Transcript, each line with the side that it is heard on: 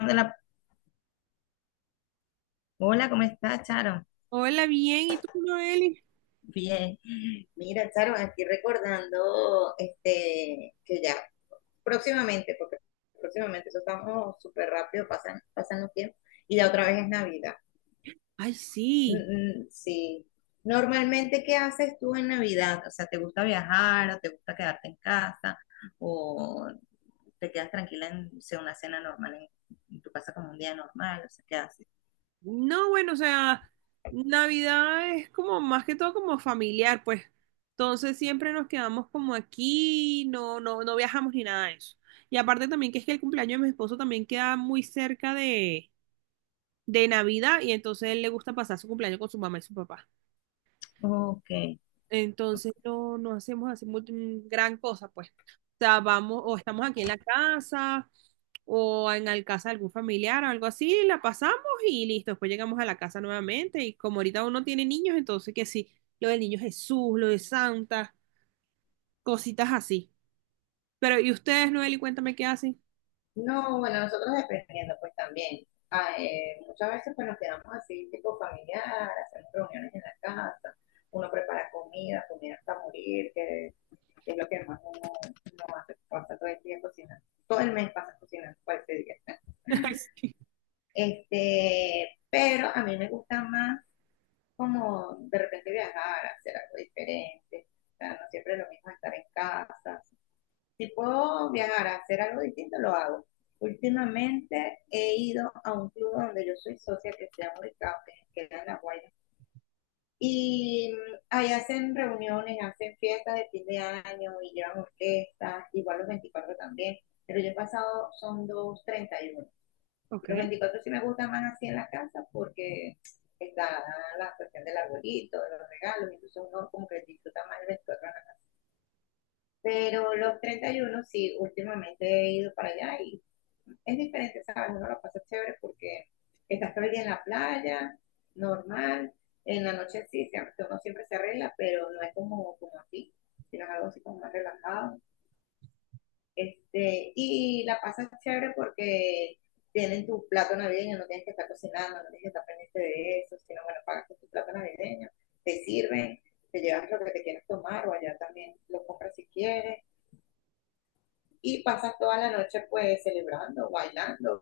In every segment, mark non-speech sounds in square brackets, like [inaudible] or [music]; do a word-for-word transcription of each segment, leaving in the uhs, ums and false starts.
left: La- Hola, ¿cómo estás, Charo?
right: Hola, bien, ¿y tú, Noeli?
left: Bien. Mira, Charo, aquí recordando este que ya próximamente, porque próximamente eso estamos súper rápido, pasan, pasan los tiempos, y ya otra vez es Navidad.
right: Ay,
left: Mm,
right: sí.
left: mm, sí. Normalmente, ¿qué haces tú en Navidad? O sea, ¿te gusta viajar o te gusta quedarte en casa o te quedas tranquila en, o sea, una cena normal en, en tu casa como un día normal? O sea, ¿qué haces?
right: No, bueno, o sea, Navidad es como más que todo como familiar, pues. Entonces siempre nos quedamos como aquí, no, no, no viajamos ni nada de eso. Y aparte también que es que el cumpleaños de mi esposo también queda muy cerca de, de Navidad y entonces él le gusta pasar su cumpleaños con su mamá y su papá.
left: Ok.
right: Entonces no, no hacemos así mu- mm, gran cosa, pues. O sea, vamos, o estamos aquí en la casa, o en la casa de algún familiar o algo así, la pasamos y listo. Después llegamos a la casa nuevamente. Y como ahorita uno tiene niños, entonces que sí, lo del niño Jesús, lo de Santa, cositas así. Pero, ¿y ustedes, Noel, y cuéntame qué hacen?
left: No, bueno, nosotros dependiendo, pues también. Ah, eh, muchas veces pues nos quedamos así, tipo familiar, hacemos reuniones en la casa, uno prepara comida, comida hasta morir, que es lo que más uno, uno hace, pasa todo el día cocinando. Todo el mes pasa cocinando, cualquier día.
right: [laughs] Sí.
left: Este, pero a mí me gusta más como de repente viajar, hacer algo diferente. O sea, no siempre es lo mismo estar en casa. Si puedo viajar a hacer algo distinto, lo hago. Últimamente he ido a un club donde yo soy socia que se llama Unicamp, que queda en La Guaira. Y mm, ahí hacen reuniones, hacen fiestas de fin de año y llevan orquestas, igual los veinticuatro también. Pero yo he pasado, son dos treinta y uno.
right: Ok.
left: Los veinticuatro sí me gustan más así en la casa porque está la cuestión del arbolito, de los regalos, incluso uno como que disfruta más el veinticuatro en la casa. Pero los treinta y uno sí, últimamente he ido para allá y es diferente, ¿sabes? Uno lo pasa chévere porque estás todo el día en la playa, normal, en la noche sí, siempre- uno siempre se arregla, pero no es como, como aquí, sino es algo así como más relajado. Este, y la pasas chévere porque tienen tu plato navideño, no tienes que estar cocinando, no tienes que estar pendiente de eso, sino bueno, pagas con tu plato navideño, te sirven, te llevas lo que te quieras tomar o allá también lo compras si quieres y pasan toda la noche pues celebrando, bailando,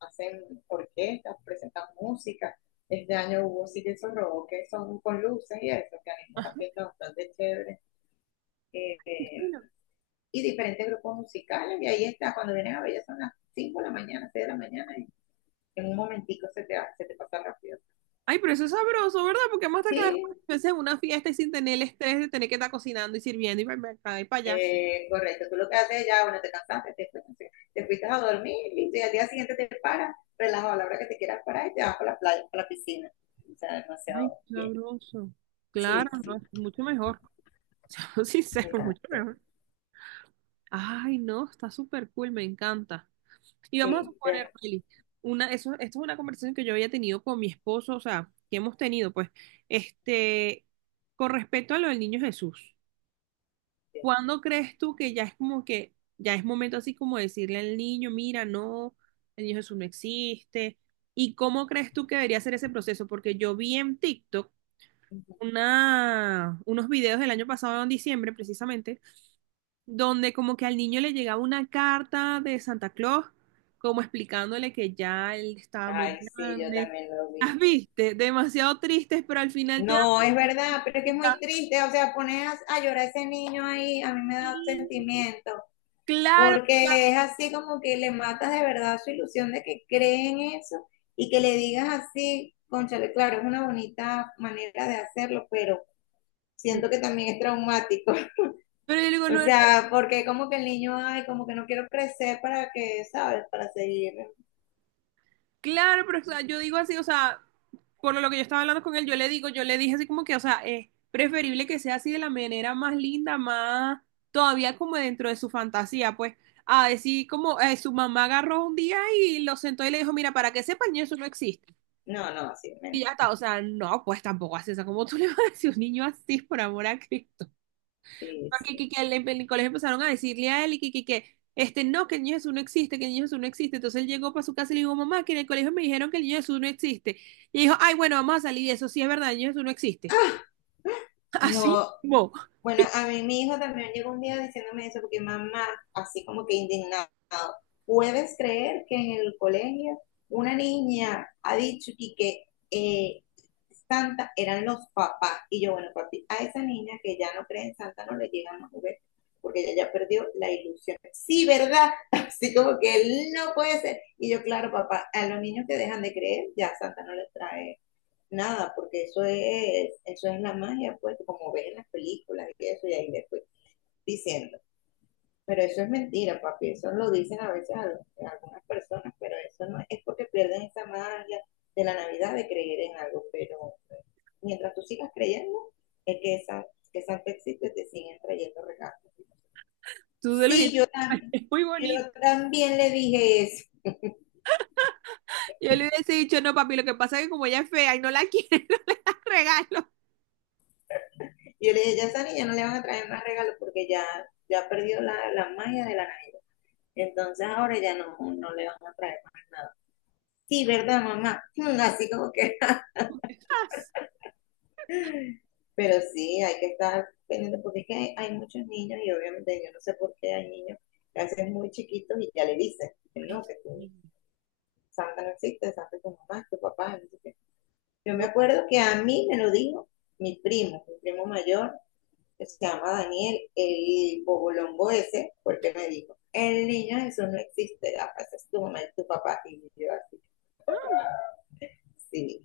left: hacen orquestas, presentan música. Este año hubo sí que esos robos que son con luces y eso, que animó
right: Ah,
left: la fiesta bastante chévere. Eh, eh,
right: bueno.
left: y diferentes grupos musicales, y ahí está, cuando vienen a ver ya son las cinco de la mañana, seis de la mañana, y en un momentico se te, se te pasa rápido.
right: Ay, pero eso es sabroso, ¿verdad? Porque vamos a estar cada
left: Sí,
right: vez en una fiesta y sin tener el estrés de tener que estar cocinando y sirviendo y para acá y para allá.
left: eh, correcto, tú lo que haces ya, bueno, te cansaste, te fuiste, te fuiste a dormir listo, y al día siguiente te paras, relajado a la hora que te quieras parar y te vas para la playa, para la piscina. O sea, demasiado
right: Ay, qué
left: bien.
right: sabroso. Claro,
left: Sí,
right: no, es
left: sí,
right: mucho mejor. [laughs] Seamos sinceros, mucho
left: exacto.
right: mejor. Ay, no, está súper cool, me encanta. Y vamos a
left: Sí, pero,
right: suponer, Meli, una, eso, esto es una conversación que yo había tenido con mi esposo, o sea, que hemos tenido, pues, este, con respecto a lo del niño Jesús,
left: sí.
right: ¿cuándo crees tú que ya es como que, ya es momento así como decirle al niño, mira, no, el niño Jesús no existe? ¿Y cómo crees tú que debería ser ese proceso? Porque yo vi en TikTok
left: Ujú.
right: una, unos videos del año pasado, en diciembre precisamente, donde como que al niño le llegaba una carta de Santa Claus, como explicándole que ya él estaba muy
left: Ay, sí, yo
right: grande.
left: también lo
right: Las
left: vi.
right: viste, demasiado tristes, pero al final te da
left: No, es verdad, pero es que es
right: felicidad.
left: muy triste, o sea, pones a llorar a ese niño ahí, a mí me da
right: Sí,
left: sentimiento.
right: claro, claro.
left: Porque es así como que le matas de verdad su ilusión de que cree en eso y que le digas así, cónchale, claro, es una bonita manera de hacerlo, pero siento que también es traumático.
right: pero yo
left: [laughs]
right: digo,
left: O
right: no, no,
left: sea, porque como que el niño, ay, como que no quiero crecer para que, ¿sabes? Para seguir.
right: Claro, pero o sea, yo digo así, o sea, por lo que yo estaba hablando con él, yo le digo, yo le dije así como que, o sea, es preferible que sea así de la manera más linda, más todavía como dentro de su fantasía, pues, a decir como eh, su mamá agarró un día y lo sentó y le dijo, mira, para que sepan, eso no existe.
left: No, no, sí, men-
right: Y ya está, o sea, no, pues tampoco hace eso, como tú le vas a decir a un niño así, por amor a Cristo
left: sí,
right: que,
left: sí.
right: que, que en el colegio empezaron a decirle a él y que, que, que, este no, que el niño Jesús no existe, que el niño Jesús no existe. Entonces él llegó para su casa y le dijo, mamá, que en el colegio me dijeron que el niño Jesús no existe. Y dijo, ay, bueno, vamos a salir de eso, sí es verdad, el niño Jesús no existe. [laughs] Así
left: No,
right: mismo,
left: bueno, a mí mi hijo también llegó un día diciéndome eso, porque mamá, así como que indignado, ¿puedes creer que en el colegio una niña ha dicho y que eh, Santa eran los papás? Y yo, bueno, papi, a esa niña que ya no cree en Santa no le llegan los juguetes, porque ella ya perdió la ilusión. Sí, ¿verdad? [laughs] Así como que no puede ser. Y yo, claro, papá, a los niños que dejan de creer, ya Santa no les trae nada, porque eso es, eso es la magia, pues, como ves en las películas y eso, y ahí después diciendo. Pero eso es mentira, papi, eso lo dicen a veces a, a algunas personas, pero eso no es porque pierden esa magia de la Navidad de creer en algo, pero eh, mientras tú sigas creyendo, es que esa que Santa existe, te siguen trayendo regalos.
right: tú se lo
left: Sí,
right: dijiste,
left: yo
right: [laughs]
left: también,
right: es muy
left: yo
right: bonito.
left: también le dije eso.
right: Yo le hubiese dicho, no, papi, lo que pasa es que como ella es fea y no la quieren, los [laughs] regalo.
left: Yo le dije, ya esa niña no le van a traer más regalos porque ya, ya perdió la, la magia de la Navidad. Entonces ahora ya no, no le van a traer más nada. Sí, ¿verdad, mamá? [laughs] Mm, Así como que,
right: [laughs]
left: pero sí, hay que estar pendiente porque es que hay, hay muchos niños y obviamente yo no sé por qué hay niños que a veces muy chiquitos y ya le dicen, que
right: Ay,
left: no, que tú,
right: sí.
left: Santa no existe, Santa es tu mamá, tu papá, no sé qué. Yo me
right: Bu-
left: acuerdo que a mí me lo dijo mi primo, mi primo mayor, que se llama Daniel, el bobolombo ese, porque me dijo, el niño Jesús no existe, Rafa, ese es tu mamá y tu papá. Y yo así,
right: ah,
left: sí,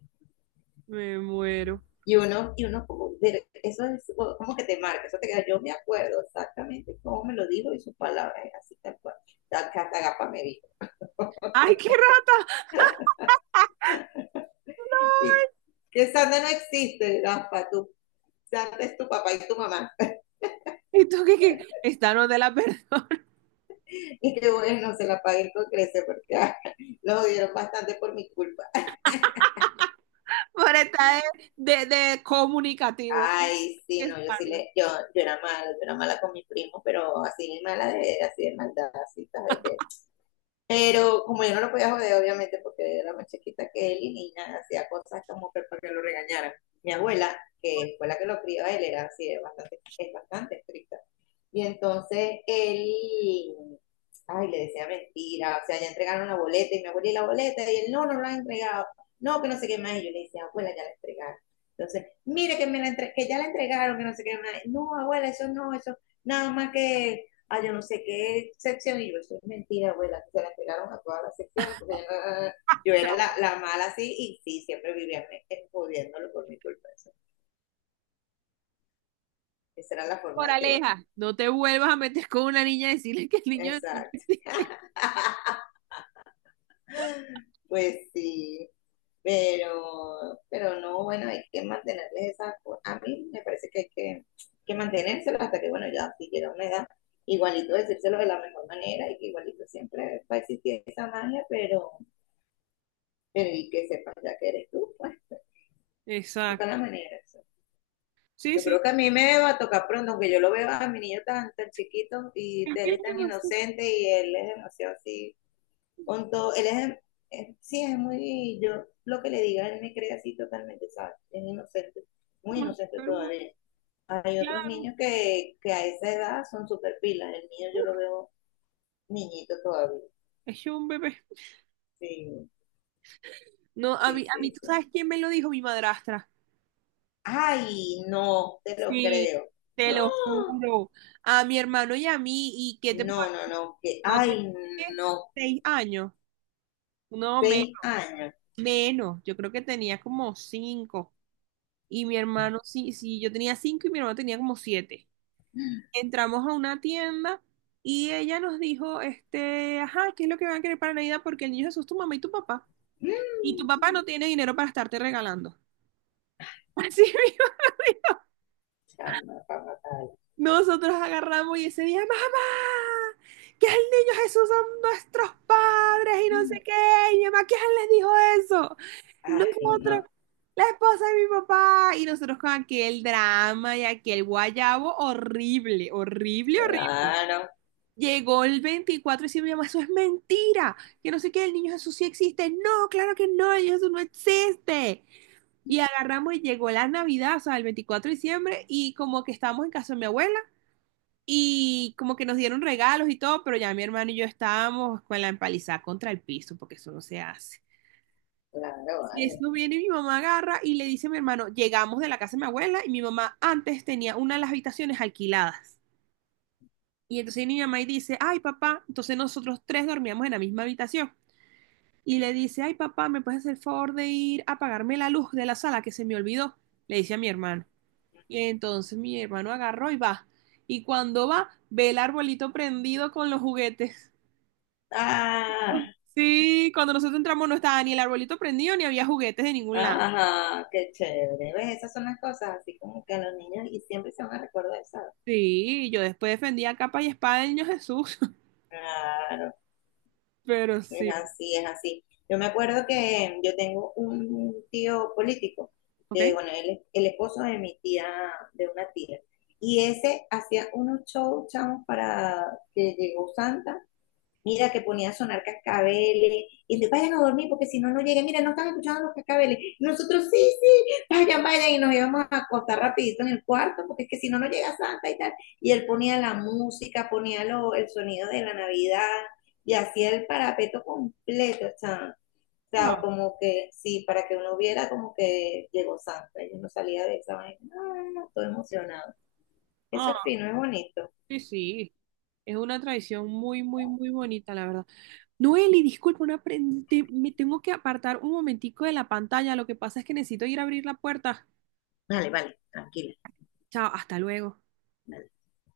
right: Me muero.
left: y uno, y uno como, ver, eso es como que te marca, eso te queda, yo me acuerdo exactamente cómo me lo dijo y sus palabras, así tal cual, tal hasta Gapa me dijo.
right: Ay, qué rata. [laughs]
left: Y que Sandra no existe, Gapa, tú, Sandra es tu papá y tu mamá.
right: No. ¿Y tú qué, qué? Esta no te la [laughs] perdono.
left: Y que bueno, se la pagué con crece porque ah, lo odiaron bastante por mi culpa.
right: Por estar de, de, de comunicativo. Hay
left: Ay,
right: que
left: sí, no, yo sí
right: estarlo.
left: le, yo, yo era mala, yo era mala con mi primo, pero así mala de, así de maldad, así, ¿sabes? Que pero como yo no lo podía joder, obviamente, porque era más chiquita que él y ni nada, hacía cosas como que para que lo regañaran. Mi abuela, que fue la que lo crió a él, era así, es bastante, es bastante estricta. Y entonces él, ay, le decía mentira, o sea, ya entregaron la boleta y mi abuela y la boleta, y él, no, no la han entregado, no, que no sé qué más, y yo le decía, abuela, ya la entregaron. Entonces, mire que, me la entre- que ya la entregaron, que no sé qué más, no, abuela, eso no, eso, nada más que, ah, yo no sé qué sección, y yo, eso es mentira, abuela, se la entregaron a todas las secciones, porque yo, no- yo era la, la mala así, y sí, siempre vivían jodiéndolo por mi culpa, eso. Esa era la forma
right: Por
left: de que, bueno,
right: aleja, no te vuelvas a meter con una niña y decirle que el niño es un...
left: exacto, pues sí. Pero, pero no, bueno, hay que mantenerles esa, co- a mí me parece que hay que, que mantenérselo hasta que, bueno, ya si llega una edad, igualito decírselo de la mejor manera y que igualito siempre va a existir esa magia, pero, pero y que sepas ya que eres tú, pues, busca la
right: Exacto.
left: manera. Eso.
right: Sí,
left: Yo
right: sí.
left: creo que a mí me va a tocar pronto, aunque yo lo veo a mi niño tan, tan chiquito y él
right: Tranquila,
left: es tan
right: demasiado,
left: inocente y él es demasiado así con todo, él es, es- sí, es muy, yo lo que le diga, él me cree así totalmente, ¿sabes? Es inocente, muy inocente
right: demasiado,
left: todavía. Hay otros
right: claro.
left: niños que, que a esa edad son súper pilas, el mío yo
right: Uh,
left: lo veo niñito todavía,
right: es un bebé.
left: sí,
right: No, a mí,
left: sí,
right: a mí,
left: sí,
right: ¿tú
left: sí.
right: sabes quién me lo dijo? Mi madrastra.
left: Ay, no, te lo
right: Sí,
left: creo.
right: te lo
left: ¡Ah!
right: juro. A mi hermano y a mí. ¿Y qué te puedo
left: No, no,
right: decir?
left: no, que,
right: No tenía
left: ay,
right: ¿qué?
left: no,
right: Seis años. No, me-
left: seis años.
right: menos. Yo creo que tenía como cinco. Y mi hermano, sí, sí, yo tenía cinco y mi hermano tenía como siete.
left: Mm,
right: Entramos a una tienda y ella nos dijo, este, ajá, ¿qué es lo que van a querer para Navidad? Porque el niño Jesús es tu mamá y tu papá. Y tu papá no tiene dinero para estarte regalando. [laughs] Así mismo.
left: Chama, para matar.
right: Nosotros agarramos y ese día, mamá, que el niño Jesús son nuestros padres y no sé qué. Y mi mamá, ¿quién les dijo eso?
left: Ay,
right: Nosotros,
left: no,
right: la esposa de mi papá. Y nosotros con aquel drama y aquel guayabo horrible, horrible, horrible.
left: claro,
right: Llegó el veinticuatro y decía, mi mamá, eso es mentira. Que no sé qué, el niño Jesús sí existe. No, claro que no, el niño Jesús no existe. Y agarramos y llegó la Navidad, o sea, el veinticuatro de diciembre, y como que estábamos en casa de mi abuela. Y como que nos dieron regalos y todo, pero ya mi hermano y yo estábamos con la empalizada contra el piso, porque eso no se hace.
left: claro,
right: Y
left: vale.
right: eso viene y mi mamá agarra y le dice a mi hermano, llegamos de la casa de mi abuela y mi mamá antes tenía una de las habitaciones alquiladas. Y entonces mi mamá y dice, ay papá, entonces nosotros tres dormíamos en la misma habitación. Y le dice, ay papá, ¿me puedes hacer el favor de ir a apagarme la luz de la sala que se me olvidó? Le dice a mi hermano. Y entonces mi hermano agarró y va. Y cuando va, ve el arbolito prendido con los juguetes.
left: Ah,
right: Sí, cuando nosotros entramos no estaba ni el arbolito prendido ni había juguetes de ningún lado.
left: ajá, qué chévere. ¿Ves? Esas son las cosas, así como que a los niños y siempre se van a recordar eso.
right: Sí, yo después defendía capa y espada del niño Jesús, [laughs]
left: Claro,
right: pero
left: es
right: sí,
left: así, es así. Yo me acuerdo que yo tengo un tío político,
right: ¿ok?
left: que bueno, él es el esposo de mi tía, de una tía, y ese hacía unos shows, chavos, para que llegó Santa. Mira que ponía a sonar cascabeles, y entonces vayan a dormir porque si no, no llegan. Mira, no están escuchando los cascabeles. Y nosotros, sí, sí, vayan, vayan, y nos íbamos a acostar rapidito en el cuarto porque es que si no, no llega Santa y tal. Y él ponía la música, ponía lo, el sonido de la Navidad y hacía el parapeto completo, o sea, o sea,
right: Ah,
left: como que sí, para que uno viera como que llegó Santa. Yo no salía de esa vaina, ah, todo emocionado. Eso es
right: ah,
left: fino, es bonito.
right: sí, sí, es una tradición muy, muy, muy bonita, la verdad. Noeli, disculpa, una pre- te- me tengo que apartar un momentico de la pantalla, lo que pasa es que necesito ir a abrir la puerta.
left: Vale, vale, tranquila.
right: Chao, hasta luego.